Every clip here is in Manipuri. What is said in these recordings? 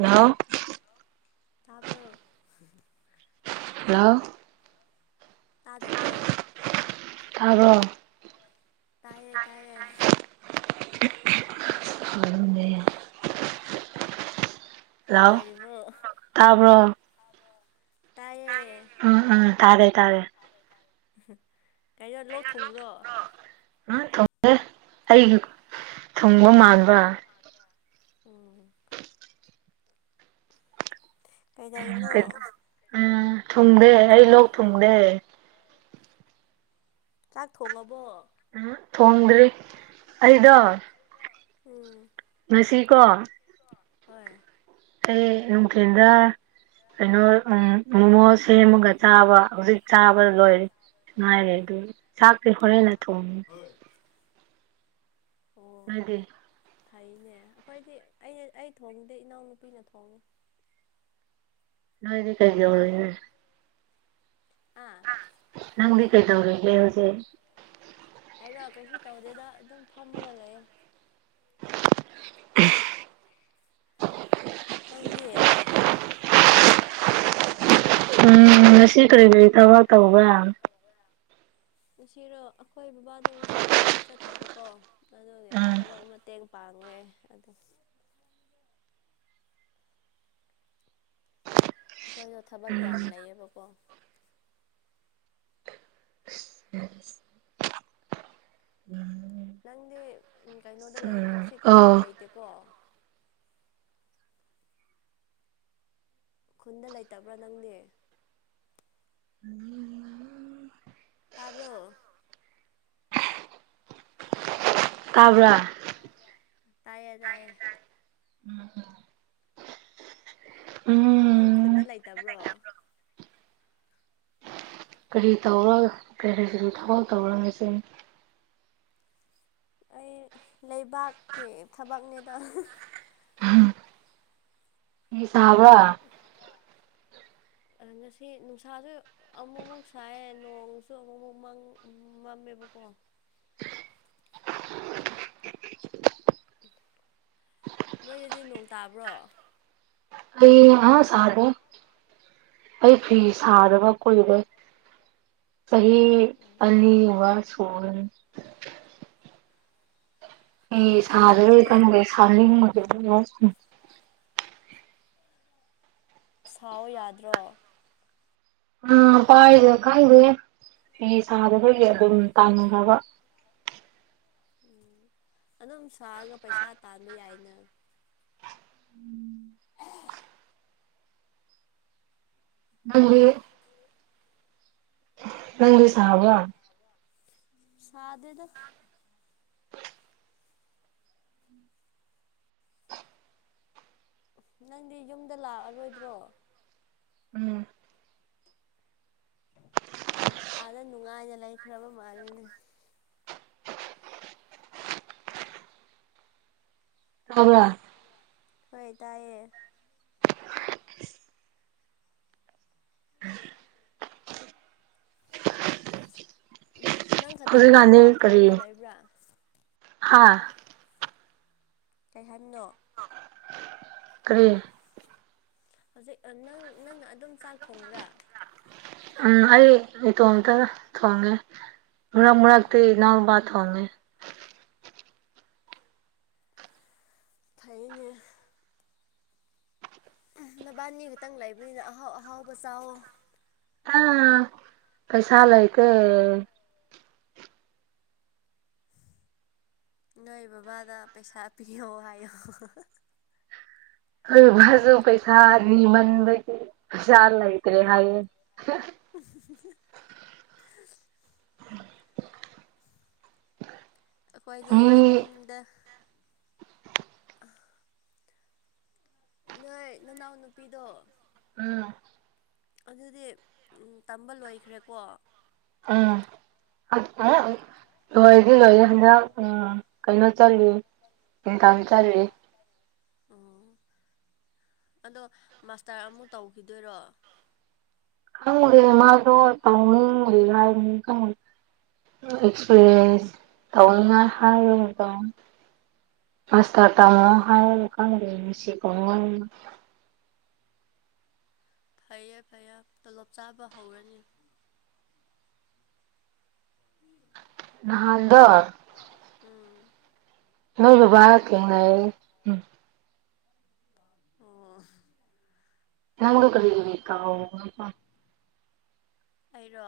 ꯍꯜꯂꯣ ꯇꯥꯕ꯭ꯔꯣ ꯍꯂꯑꯣ ꯇꯥꯗꯕ꯭ꯔꯣ ꯇꯥꯔꯣ ꯇꯥꯏꯌꯦ ꯇꯥꯏꯌꯦ ꯈꯅꯦ ꯂꯑꯣ ꯅꯨꯡꯉꯥꯏꯔꯤꯕꯣ ꯇꯄ꯭ꯔꯣ ꯇꯥꯏꯌꯦꯦ ꯎꯝ ꯎꯝ ꯇꯥꯔꯦ ꯇꯥꯔꯦ ꯀꯩꯅꯩꯅꯣ ꯂꯧ ꯊꯨꯡꯕ꯭ꯔꯣ ꯑ ꯊꯒꯦ ꯑꯩꯒꯤ ꯊꯨꯡꯕ ꯃꯥꯟꯕ ꯎꯝ ꯀꯩꯗꯧꯏꯅꯣ ꯎꯝ ꯊꯨꯡꯗꯦ ꯑꯩ ꯂ ꯊꯨꯡꯗꯦ ꯆꯥꯛ ꯊꯣꯡꯉꯕꯣ ꯑ ꯊꯣꯡꯉꯗ꯭ꯔꯤ ꯑꯩꯗꯣ ꯎꯝ ꯁꯤ ꯀꯣ ꯍꯣꯏ ꯀ ꯅ ꯀꯦꯟꯗ ꯀꯩꯅꯣ ꯎ ꯃꯣꯃꯣ ꯁꯦꯝꯃꯒ ꯆꯥꯕ ꯍꯧꯖꯤꯛ ꯆꯥꯕ ꯂꯣꯏꯔꯦ ꯉꯥꯏꯔꯦ ꯑꯗꯨ ꯆꯥꯛꯇꯤ ꯍꯣꯔꯦꯟꯟꯅ ꯊꯣꯡꯉꯦ ꯑꯣ ꯑꯗꯗꯤ ꯐꯩꯅꯦ ꯑꯩꯈꯣꯏꯗꯤ ꯑꯩꯅ ꯑꯩ ꯊꯣꯡꯗꯦ ꯏꯅꯥꯎꯅꯨꯄꯤꯅ ꯊꯣꯡꯉꯦ ꯅꯣꯏꯗꯤ ꯀꯩꯒꯤꯣꯏ ꯑꯥ ꯑ ꯅꯪ ꯤ ꯀꯩ ꯇꯧ꯭ꯔꯦ ꯏ ꯂꯦ ꯍꯧꯁꯦ ꯑꯩꯔꯣ ꯀꯩꯁꯨ ꯇꯧꯗꯦꯗ ꯑꯗꯨꯝ ꯐꯝꯃꯒ ꯂꯩꯌꯦ [unintelligible] ꯅꯪꯗꯤꯦ ꯎꯝ ꯉꯁꯤ ꯀꯔꯤ ꯀꯔꯤ ꯊꯕ ꯇꯧꯕ ꯌꯥꯝ ꯉꯁꯤꯔꯣ ꯑꯩꯈꯣꯏ ꯕꯕꯥꯗꯣ ꯉꯁꯤ ꯊꯕꯛ ꯆꯠꯇꯕꯀꯣ ꯑꯗꯨꯒꯤ ꯎꯝ ꯊꯕꯛ ꯃꯇꯦꯡ ꯄꯥꯡꯉꯦ ꯑꯗꯨꯝ ꯑꯩꯈꯣꯏꯗꯣ ꯊꯕꯛ ꯌꯥꯝ ꯂꯩꯌꯦꯕꯀꯣ ꯅꯪꯗꯤ ꯎ ꯀꯩꯅꯣꯗ ꯂꯩ ꯑꯁꯤ ꯈꯨꯟꯗ ꯑꯣ ꯂꯩꯇꯦꯀꯣ ꯈꯨꯟꯗ ꯂꯩꯇꯕ꯭ꯔꯥ ꯅꯪꯗꯤ ꯇꯥꯕ꯭ꯔꯣ ꯇꯥꯕ꯭ꯔꯥ ꯇꯥꯏꯌꯦ ꯇꯥꯏꯌꯦ ꯅꯪ ꯈꯨꯟꯗ ꯎꯝ ꯂꯩꯇꯕ꯭ꯔꯣ ꯀꯔꯤ ꯇꯧꯔ ꯀꯔꯤ ꯀꯔꯤ ꯊꯕꯛ ꯇꯧꯔ ꯉꯆ ꯑꯩ ꯂꯩꯕꯥꯛꯀꯤ ꯊꯕꯛꯅꯤꯗ ꯍ ꯁꯥꯕ [unintelligible] ꯉꯁꯤ ꯅꯨꯡꯁꯥꯁꯨ ꯑꯃꯨꯛꯃꯨꯛ ꯁꯥꯏꯌꯦ ꯅꯣꯡꯁꯨ ꯑꯃꯨꯛ ꯑꯃꯨꯛꯪ ꯃꯝꯃꯦꯕ [unintelligible] ꯅꯣꯏꯗꯗꯤ ꯅꯣꯡ ꯇꯥꯕ꯭ꯔꯣ ꯑꯩ ꯑꯥ ꯁꯔ ꯑꯩ ꯐꯤ ꯁꯥꯗꯕ ꯀꯣꯏꯕꯣꯏ ꯆꯍꯤ ꯑꯅꯤꯒꯨꯝꯕ ꯁꯣꯅꯟ ꯀꯩꯅꯣ ꯁꯥꯗꯔ ꯀꯩꯗꯧꯔꯒꯦ ꯑꯣꯏ ꯃꯦ ꯁꯥꯡ ꯃ ꯌꯥ ꯁꯥꯎ ꯌꯥꯗ꯭ꯔꯣ ꯎ ꯄꯥꯏꯗ ꯈꯪꯗꯦ ꯑꯩ ꯁꯥꯗꯈꯒꯤ ꯑꯗꯨꯝ ꯇꯥꯟꯅꯅꯕ ꯎꯝ ꯑꯗꯨꯝ ꯁꯥꯔꯒ ꯄꯩꯁꯥ ꯇꯥꯟꯕ ꯌꯥꯏꯅ ꯎꯝ ꯅꯪꯗꯤ ꯅꯪꯔꯤ ꯁꯥꯕ ꯁꯥꯗꯗ ꯅꯪꯗꯤ ꯌꯨꯝꯗ ꯂꯥꯛꯑꯔꯣꯏꯗ꯭ꯔꯣ ꯎꯝ ꯎ ꯑꯥꯗ ꯅꯨꯡꯉꯥꯏꯅ ꯂꯩꯈ꯭ꯔꯕ ꯃꯥꯜꯂꯤꯅꯦ ꯊꯕ꯭ꯔꯥ ꯍꯣꯏ ꯇꯥꯏꯌꯦ [inaudible] ꯎꯝ ꯅꯪ ꯈꯛꯇꯪ ꯑꯗꯨꯝ ꯍꯧꯖꯤꯛꯀꯥꯟꯗꯤ ꯆꯥꯛ ꯊꯣꯡꯉꯒ ꯂꯩꯕ꯭ꯔꯥ ꯍꯥꯥ ꯀꯩꯍꯟꯅꯣ ꯎ ꯍꯧꯖꯤꯛ ꯅꯪ ꯅꯪꯅ ꯑꯗꯨꯝ ꯆꯥꯛ ꯊꯣꯡꯕ꯭ꯔꯥ ꯎꯝ ꯑꯩ ꯏꯇꯣꯝꯇ ꯊꯣꯡꯉꯦ ꯃꯔ ꯎꯝ ꯃꯔꯒꯇꯩ ꯅ ꯕꯥꯊ ꯍꯦ ꯊꯥꯏꯩꯅ ꯅꯕꯥꯅꯤ ꯈꯛꯇꯪ ꯂꯩꯕꯅꯤꯅ ꯑꯍꯥꯎ ꯑꯍꯥꯎꯕ ꯆꯋꯣ ꯀꯩꯁꯥ ꯑꯂꯑꯀ ꯅꯣꯏ ꯄꯋꯥꯗ ꯄꯩꯁꯥꯄꯤꯌꯣ ꯑꯣ ꯍ ꯃꯥꯁꯨ ꯄꯩꯁꯥ ꯅꯤꯃꯟꯕꯒꯤ ꯄꯩꯖꯥ ꯂꯩꯇ꯭ꯔꯦ ꯍꯥꯏꯌꯦ [inaudible] [inaudible] ꯑꯩꯈꯣꯏꯗꯤ ꯃꯤ ꯌꯨꯝꯗ ꯅꯣꯏ ꯅꯅꯥꯎ ꯅꯨꯄꯤꯗꯣ ꯎꯝ ꯑꯗꯨꯗꯤ ꯇꯝꯕ ꯂꯣꯏꯈ꯭ꯔꯦꯀꯣ ꯎꯝ ꯂꯣꯏꯔꯗꯤ ꯂꯣꯏꯔꯦ ꯍꯟꯗꯥꯡ ꯎꯝ ꯀꯩꯅꯣ ꯆꯜꯂꯤꯠ ꯏꯟꯀꯝ ꯆꯜꯂꯤ ꯑꯣ ꯑꯗꯣ ꯃꯥꯁꯇꯔ ꯑꯃꯨ ꯇꯧꯈꯤꯗꯣꯏꯔꯣ ꯀꯪꯦ ꯃꯥꯁꯨ ꯇꯥꯎꯅꯤ ꯌꯥ ꯀ ꯑꯦꯛꯁꯄꯤꯔꯤꯟꯁ ꯇꯧ ꯍꯥꯏ ꯃꯁꯇ ꯇ ꯑꯣ ꯃꯣ ꯍꯥꯏꯁꯤꯄꯉ ꯐꯩꯌꯦꯦ ꯐꯩꯌꯦꯦ ꯇꯣꯂꯣꯞ ꯆꯥꯕ ꯍꯧꯔꯅꯤ ꯅꯍꯥꯟꯗ ꯎꯝ ꯅꯣꯏꯕꯥꯔ ꯀ ꯑꯣ ꯌꯥꯝ ꯀꯔꯤꯀ ꯑꯩꯔꯣ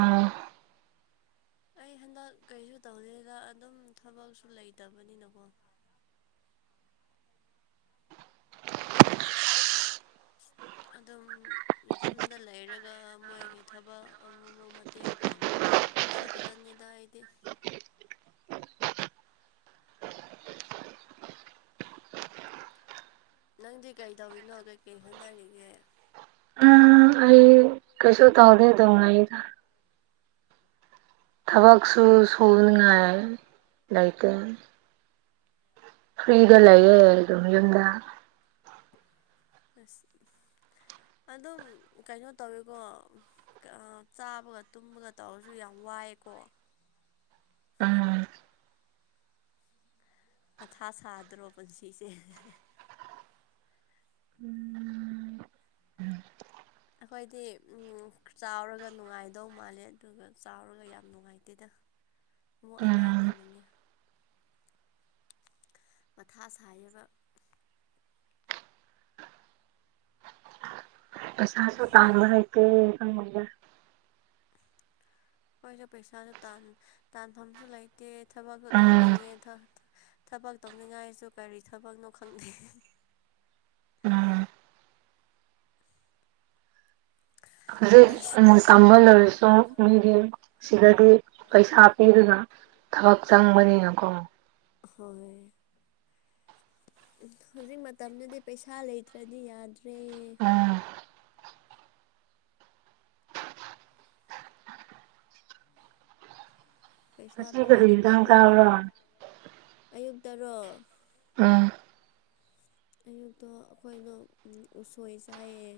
ꯑꯥ ꯑꯩ ꯍꯟꯗꯛ ꯀꯩꯁꯨ ꯇꯧꯔꯤꯗ ꯑꯗꯨꯝ ꯊꯕꯛꯁꯨ ꯂꯩꯇꯕꯅꯤꯅꯀꯣ [inaudible] ꯑꯗꯨꯝ ꯌꯨꯝꯗ ꯂꯩꯔꯒ ꯃꯣꯏꯒꯤ ꯊꯕꯛ ꯑꯃ ꯑꯃꯨꯛ ꯃꯇꯦꯡ ꯄꯥꯡꯕ ꯁꯤ ꯈꯛꯇꯅꯤꯗ ꯑꯩꯗꯤ ꯅꯪꯗꯤ ꯀꯩ ꯇꯧꯔꯤꯅꯣ ꯀꯩꯀꯩ ꯍꯣꯠꯅꯔꯤꯒꯦ ꯎꯝ ꯑꯩ ꯀꯩꯁꯨꯣ ꯇꯧꯗ ꯇꯧꯅꯗ ꯊꯕꯛꯁꯨ ꯎꯝ ꯁꯨꯅꯤꯉꯥꯏ ꯂꯩꯇꯦ ꯐ꯭ꯔꯤꯗ ꯂꯩꯌꯦ ꯑꯗꯨꯝ ꯌꯨꯝꯗ ꯑꯁ ꯑꯗꯨꯝ ꯀꯩꯅꯣ ꯇꯧꯋꯦꯀꯣ ꯆꯥꯕꯒ ꯇꯨꯝꯕꯒ ꯇꯧꯔꯁꯨ ꯌꯥꯝ ꯋꯥꯏꯀꯣ ꯑ ꯃꯊꯥ ꯁꯥꯗ꯭ꯔꯣ ꯄꯨꯟꯁꯤꯁꯦ ꯎꯝ ꯑꯩꯈꯣꯏꯗꯤ ꯆꯥꯎꯔꯒ ꯅꯨꯡꯉꯥꯏꯗꯧ ꯃꯥꯜꯂꯦ ꯑꯗꯨꯒ ꯆꯥꯎꯔꯒ ꯌꯥꯝ ꯅꯨꯡꯉꯥꯏꯇꯦꯗ ꯑꯃꯨꯛ ꯑꯉꯥꯡ ꯎꯝ ꯑꯣꯏꯅꯤꯡꯉꯦ ꯃꯊꯥ ꯁꯥꯏꯒ ꯄꯩꯁꯥꯁꯨ ꯇꯥꯥꯟꯕ ꯀ ꯑꯩꯈꯣꯏꯁꯨ ꯄꯩꯁꯥꯁꯨ ꯇꯥꯟꯐꯝꯁꯨ ꯂꯩꯇꯦ ꯊꯕꯛꯁꯨ ꯎꯝ ꯇꯧꯅꯤꯡꯉꯦ ꯊꯕꯛ ꯇꯧꯅꯤꯡꯉꯥꯏꯁꯨ ꯀꯔꯤ ꯊꯕꯛꯅꯣ ꯈꯪꯗꯦ ꯎꯝ ꯑꯗꯨꯦ ꯑꯁ ꯃ ꯁꯝꯕꯜ ꯂ ꯑꯣꯏ ꯁꯨꯝ ꯃꯤꯒꯤ ꯁꯤꯗꯗꯤ ꯄꯩꯁꯥ ꯄꯤꯗꯨꯅ ꯊꯕꯛ ꯆꯪꯕꯅꯤꯅꯀꯣ ꯍꯣꯏ ꯍꯧꯖꯤꯛ ꯃꯇꯝꯗꯗꯤ ꯄꯩꯁꯥ ꯂꯩꯇ꯭ꯔꯗꯤ ꯌꯥꯗ꯭ꯔꯦ ꯄꯩꯁꯥ ꯑꯁꯤ ꯄꯥꯏꯗꯕ ꯐꯔꯤꯗꯥ ꯀꯕ ꯑꯩꯈꯣꯏꯗꯤ ꯂꯅ ꯑꯌꯨꯛꯇꯔꯣ ꯑ ꯑꯌꯨꯛꯇ ꯑꯩꯈꯣꯏꯗ ꯎꯁꯣꯏ ꯆꯥꯏꯑ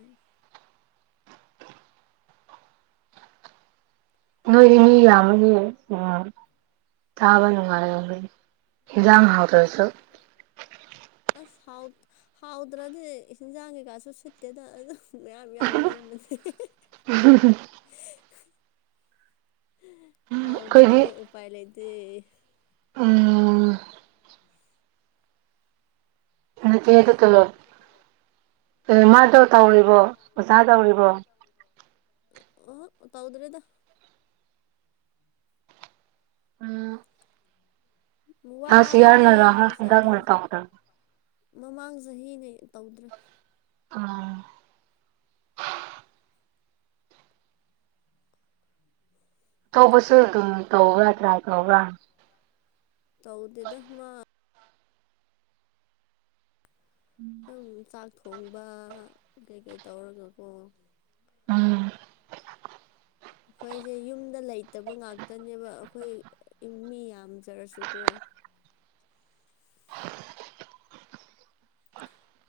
ꯅꯣꯏꯗꯤ ꯃꯤ ꯌꯥꯝꯕꯅꯤ ꯎꯝ ꯆꯥꯕ ꯅꯨꯡꯉꯜꯂꯕꯅꯤ ꯍꯤꯖꯝ ꯍꯥꯥꯎꯗꯔꯁꯨ ꯑꯁ ꯍꯥꯎꯗ꯭ꯔꯗꯤ ꯏꯟꯖꯥꯡ ꯀꯩꯀꯥꯁꯨ ꯁꯤꯠꯇꯦꯗ ꯑꯗꯨ ꯃꯌꯥꯝ ꯌꯥꯝ ꯂꯦꯝꯕꯅꯦ ꯑꯩꯈꯣꯏꯗꯤ ꯍꯥꯎꯗ꯭ꯔꯅꯦ ꯎꯄꯥꯏ ꯂꯩꯗꯤ ꯎꯝ ꯑꯠꯇ ꯇꯠꯇꯂꯣ ꯑꯦ ꯃꯥꯗꯣ ꯇꯧꯔꯤꯕꯣ ꯑꯣꯖꯥ ꯇꯧꯔꯤꯕꯣ ꯑꯣ ꯇꯧꯗ꯭ꯔꯦꯗ ꯎꯝ ꯋꯥꯏ ꯍꯥꯏꯌꯦ ꯑꯣꯖꯥ ꯇꯧꯕꯁꯨ [unintelligible] ꯃꯃꯥꯡ ꯆꯍꯤꯅꯦ ꯇꯧꯗ꯭ꯔꯦ ꯑꯥ ꯇꯧꯕꯁꯨ ꯑꯗꯨꯝ ꯇꯧꯕ꯭ꯔꯥ ꯇ꯭ꯔꯥꯏ ꯇꯧꯕ꯭ꯔꯥ ꯇꯧꯗꯤꯗ ꯃꯥ ꯑꯗꯨꯝ ꯆꯥꯛ ꯊꯣꯡꯕ ꯀꯩꯀꯩ ꯇꯧꯔꯒꯀꯣ ꯎꯝ ꯑꯩꯈꯣꯏꯁꯦ ꯌꯨꯝꯗ ꯂꯩꯇꯕ ꯉꯥꯛꯇꯅꯦꯕ ꯑꯩꯈꯣꯏ ꯃꯤ ꯌꯥꯝꯖꯔꯁꯨꯀꯣ [unintelligible]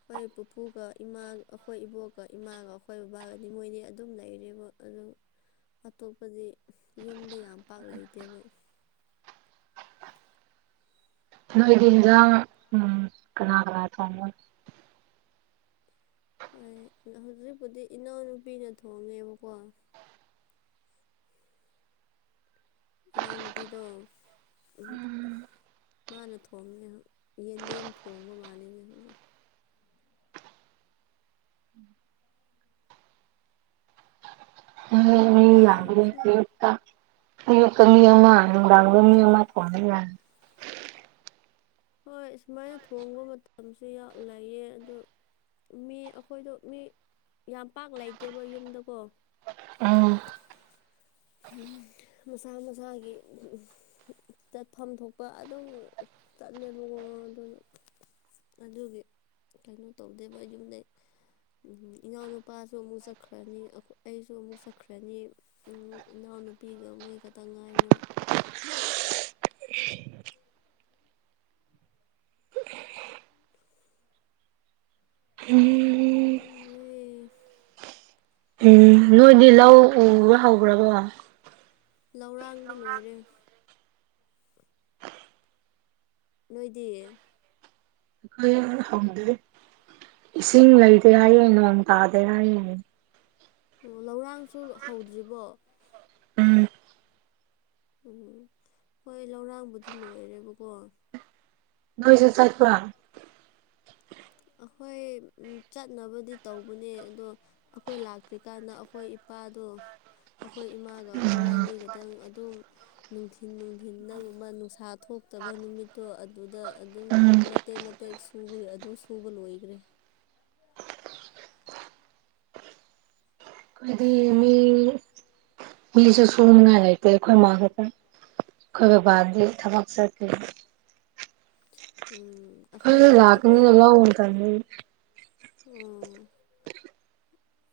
ꯑꯩꯈꯣꯏ ꯄꯨꯄꯨꯒ ꯏꯃꯥ ꯑꯩꯈꯣꯏ ꯏꯕꯣꯛꯀ ꯏꯃꯥꯒ ꯑꯩꯈꯣꯏ ꯕꯕꯥꯒꯗꯤ ꯃꯣꯏꯅꯤ ꯑꯗꯨꯝ ꯂꯩꯔꯦꯕ ꯑꯗꯨ ꯑꯇꯣꯞꯄꯗꯤ ꯌꯨꯝꯗ ꯌꯥꯝ ꯄꯥꯛ ꯂꯩꯇꯦꯕ ꯅꯣꯏꯗꯤꯖ ꯎꯝ ꯀꯅꯥ ꯀꯅꯥ ꯇꯣꯡꯉ ꯍꯣꯏ ꯍꯧꯖꯤꯛꯄꯨꯗꯤ ꯏꯅꯥꯎꯅꯨꯄꯤꯅ ꯊꯣꯡꯉꯦꯕꯀꯣ ꯏꯩꯅꯎ ꯅꯨꯄꯤꯗ ꯃꯥꯅ ꯊꯣꯡꯉꯦ ꯌꯦꯟꯗꯦꯝ ꯊꯣꯡꯕ ꯃꯥꯅꯤꯡꯉꯦ ꯍꯧꯖꯤꯛ ꯎꯝ ꯌꯦꯟꯖꯥꯡꯁꯨ ꯌꯥꯛꯇ ꯀꯃꯤ ꯔꯒꯃꯤ ꯀꯅꯤ ꯌꯥ ꯍꯣꯏ ꯁꯨꯃꯥꯏꯅ ꯊꯣꯡꯕ ꯃꯇꯝꯁꯨ ꯂꯩꯌꯦ ꯑꯗꯨ ꯃꯤ ꯑꯩꯈꯣꯏꯗꯣ ꯃꯤ ꯌꯥꯝ ꯄꯥꯛ ꯂꯩꯇꯦꯕ ꯌꯨꯝꯗꯀꯣ ꯑꯥ ꯎꯝ ꯃꯁꯥ ꯃꯁꯥꯒꯤ ꯆꯠꯐꯝ ꯊꯣꯛꯄ ꯑꯗꯨꯝ ꯆꯠꯂꯦꯕꯀꯣ ꯑꯗꯨꯅ ꯑꯗꯨꯒꯤ ꯀꯩꯅꯣ ꯇꯧꯗꯦꯕ ꯌꯨꯝꯗꯩ ꯎ ꯏꯅꯥꯎꯅꯨꯄꯥꯁꯨ ꯑꯃꯨꯛ ꯆꯠꯈ꯭ꯔꯅꯤ ꯑꯩꯁꯨ ꯑꯃꯨꯛ ꯆꯠꯈ꯭ꯔꯅꯤ ꯎ ꯏꯅꯥꯎꯅꯨꯄꯤꯒ ꯃꯣꯏ ꯈꯛꯇ ꯉꯥꯏꯔꯦꯕ ꯎꯝ ꯑꯗꯨ ꯎꯝ ꯅꯣꯏꯗꯤ ꯂꯧ ꯎꯕ꯭ꯔꯥ ꯍꯕ꯭ꯔꯥꯕꯣ ꯂꯧꯔꯥꯡꯗꯤ ꯂꯣꯏꯔꯦ ꯅꯣꯏꯗꯤ ꯀꯅ ꯍꯥꯎꯗ ꯏꯁꯤꯡ ꯂꯩꯗ ꯍꯥꯏꯏꯌꯦ ꯅꯣꯡ ꯇꯥꯗ ꯍꯥꯏꯏꯌꯦ ꯑꯣ ꯂꯧꯔꯥꯡꯁꯨ ꯍꯧꯗ꯭ꯔꯤꯕꯣ ꯎꯝ ꯎꯝ ꯍꯣꯏ ꯂꯧꯔꯥꯡꯕꯨꯗꯤ ꯂꯣꯏꯔꯦꯕꯀꯣ ꯖꯔ ꯆꯠꯄ ꯑꯩꯈꯣꯏ ꯆꯠꯅꯕꯗꯤ ꯇꯧꯕꯅꯦ ꯑꯗꯣ ꯑꯩꯈꯣꯏ ꯂꯥꯛꯇ꯭ꯔꯤꯀꯥꯟꯗ ꯑꯩꯈꯣꯏ ꯏꯄꯥꯗꯣ ꯇ ꯑꯩꯈꯣꯏ ꯏꯃꯥꯒ ꯎꯝ ꯃꯕꯥꯅꯤꯒꯗꯪ ꯑꯗꯨꯝ ꯅꯨꯡꯊꯤꯟ ꯅꯨꯡꯊꯤꯒꯨꯝꯕ ꯅꯨꯡꯁꯥ ꯊꯣꯛꯇꯕ ꯅꯨꯃꯤꯠꯇꯣ ꯑꯗꯨꯗ ꯑꯗꯨꯝ ꯎꯝ ꯃꯇꯦꯛ ꯃꯇꯦꯛ ꯁꯨꯕꯒꯤ ꯑꯗꯨ ꯁꯨꯕ ꯂꯣꯏꯈ꯭ꯔꯦ ꯀꯗꯤ ꯃꯤ ꯃꯤꯁ ꯁꯨꯉꯂꯩꯇ ꯈꯣꯏ ꯃꯥꯒ ꯑꯩꯈꯣꯏ ꯕꯥꯥꯟꯗꯤ ꯊꯕꯛ ꯆꯠꯀ ꯎꯝ ꯐ ꯑꯩꯈꯣꯏ ꯑꯩꯈꯣꯏ ꯂꯥꯛꯀꯅꯤꯂ ꯍꯟ ꯇꯅꯤ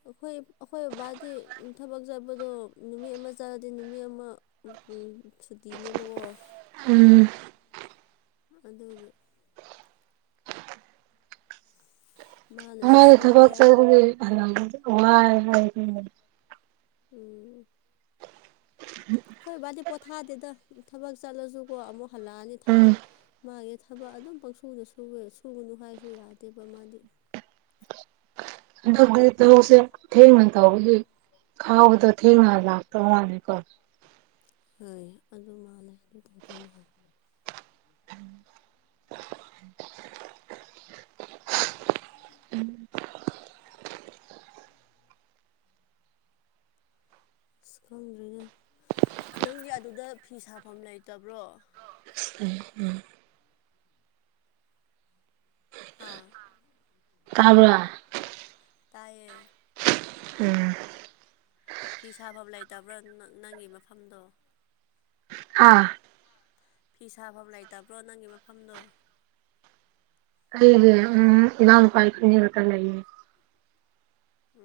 ꯑꯣ ꯑꯩꯈꯣꯏ ꯑꯩꯈꯣꯏ ꯕꯕꯥꯗꯤ ꯊꯕꯛ ꯆꯠꯄꯗꯣ ꯅꯨꯃꯤꯠ ꯑꯃ ꯆꯥꯔꯗꯤ ꯅꯨꯃꯤꯠ ꯑꯃ ꯎꯝ ꯁꯨꯇꯤꯅꯦꯕꯀꯣ ꯎꯝ ꯑꯗꯨꯒꯤ ꯃꯥꯅꯁꯨ ꯁꯨꯑꯦ ꯊꯕꯛ [unintelligible] ꯎꯝ ꯈꯣꯏ ꯕꯥꯗꯤ ꯄꯣꯊꯥꯗꯦꯗ ꯊꯕꯛ ꯆꯠꯂꯁꯨꯀꯣ ꯑꯃꯨꯛ ꯍꯜꯂꯛꯑꯅꯤ ꯊꯕꯛ ꯃꯥꯒꯤ ꯊꯕꯛ ꯑꯗꯨꯝ ꯄꯪꯁꯨꯗ ꯁꯨꯦ ꯁꯨꯒꯅꯨ ꯍꯥꯏꯁꯨ ꯌꯥꯗꯦꯕ ꯃꯥꯗꯤ ꯑꯗꯨꯗꯤ ꯊꯕꯛ ꯁꯦ [unintelligible] ꯈꯥꯎꯗ ꯊꯦꯡꯅꯥ ꯂꯥꯛꯄ ꯃꯥꯜꯂꯦ ꯀꯣ ꯍꯣꯏ ꯑꯗꯨ ꯃꯥꯜꯂꯦ ꯑꯗꯨ ꯇꯧꯗꯧ ꯃꯥꯜꯂꯦ ꯎꯝ ꯎꯝ ꯑꯁ ꯈꯪꯗ꯭ꯔꯦ ꯗ ꯅꯪꯗꯤ ꯑꯗꯨꯗ ꯐꯤ ꯁꯥꯐꯝ ꯂꯩꯇꯕ꯭ꯔꯣ ꯎꯝ ꯎꯝ ꯍꯥꯥ ꯇꯥꯕꯔ ꯇꯌꯦ ꯎꯝ ꯐꯤ ꯁꯥꯐꯝ ꯂꯩꯇꯕ꯭ꯔꯣ ꯅꯪꯒꯤ ꯃꯐꯝꯗꯣ ꯑꯥ ꯐꯤ ꯁꯥꯐꯝ ꯂꯩꯇꯕ꯭ꯔꯣ ꯅꯪꯒꯤ ꯃꯐꯝꯗꯣ ꯑꯩꯒꯦ ꯎꯝ ꯏꯅꯥꯎ ꯑꯈꯣꯏꯅꯤ ꯈꯛꯇꯪ ꯂꯩꯌꯦ ꯎꯝ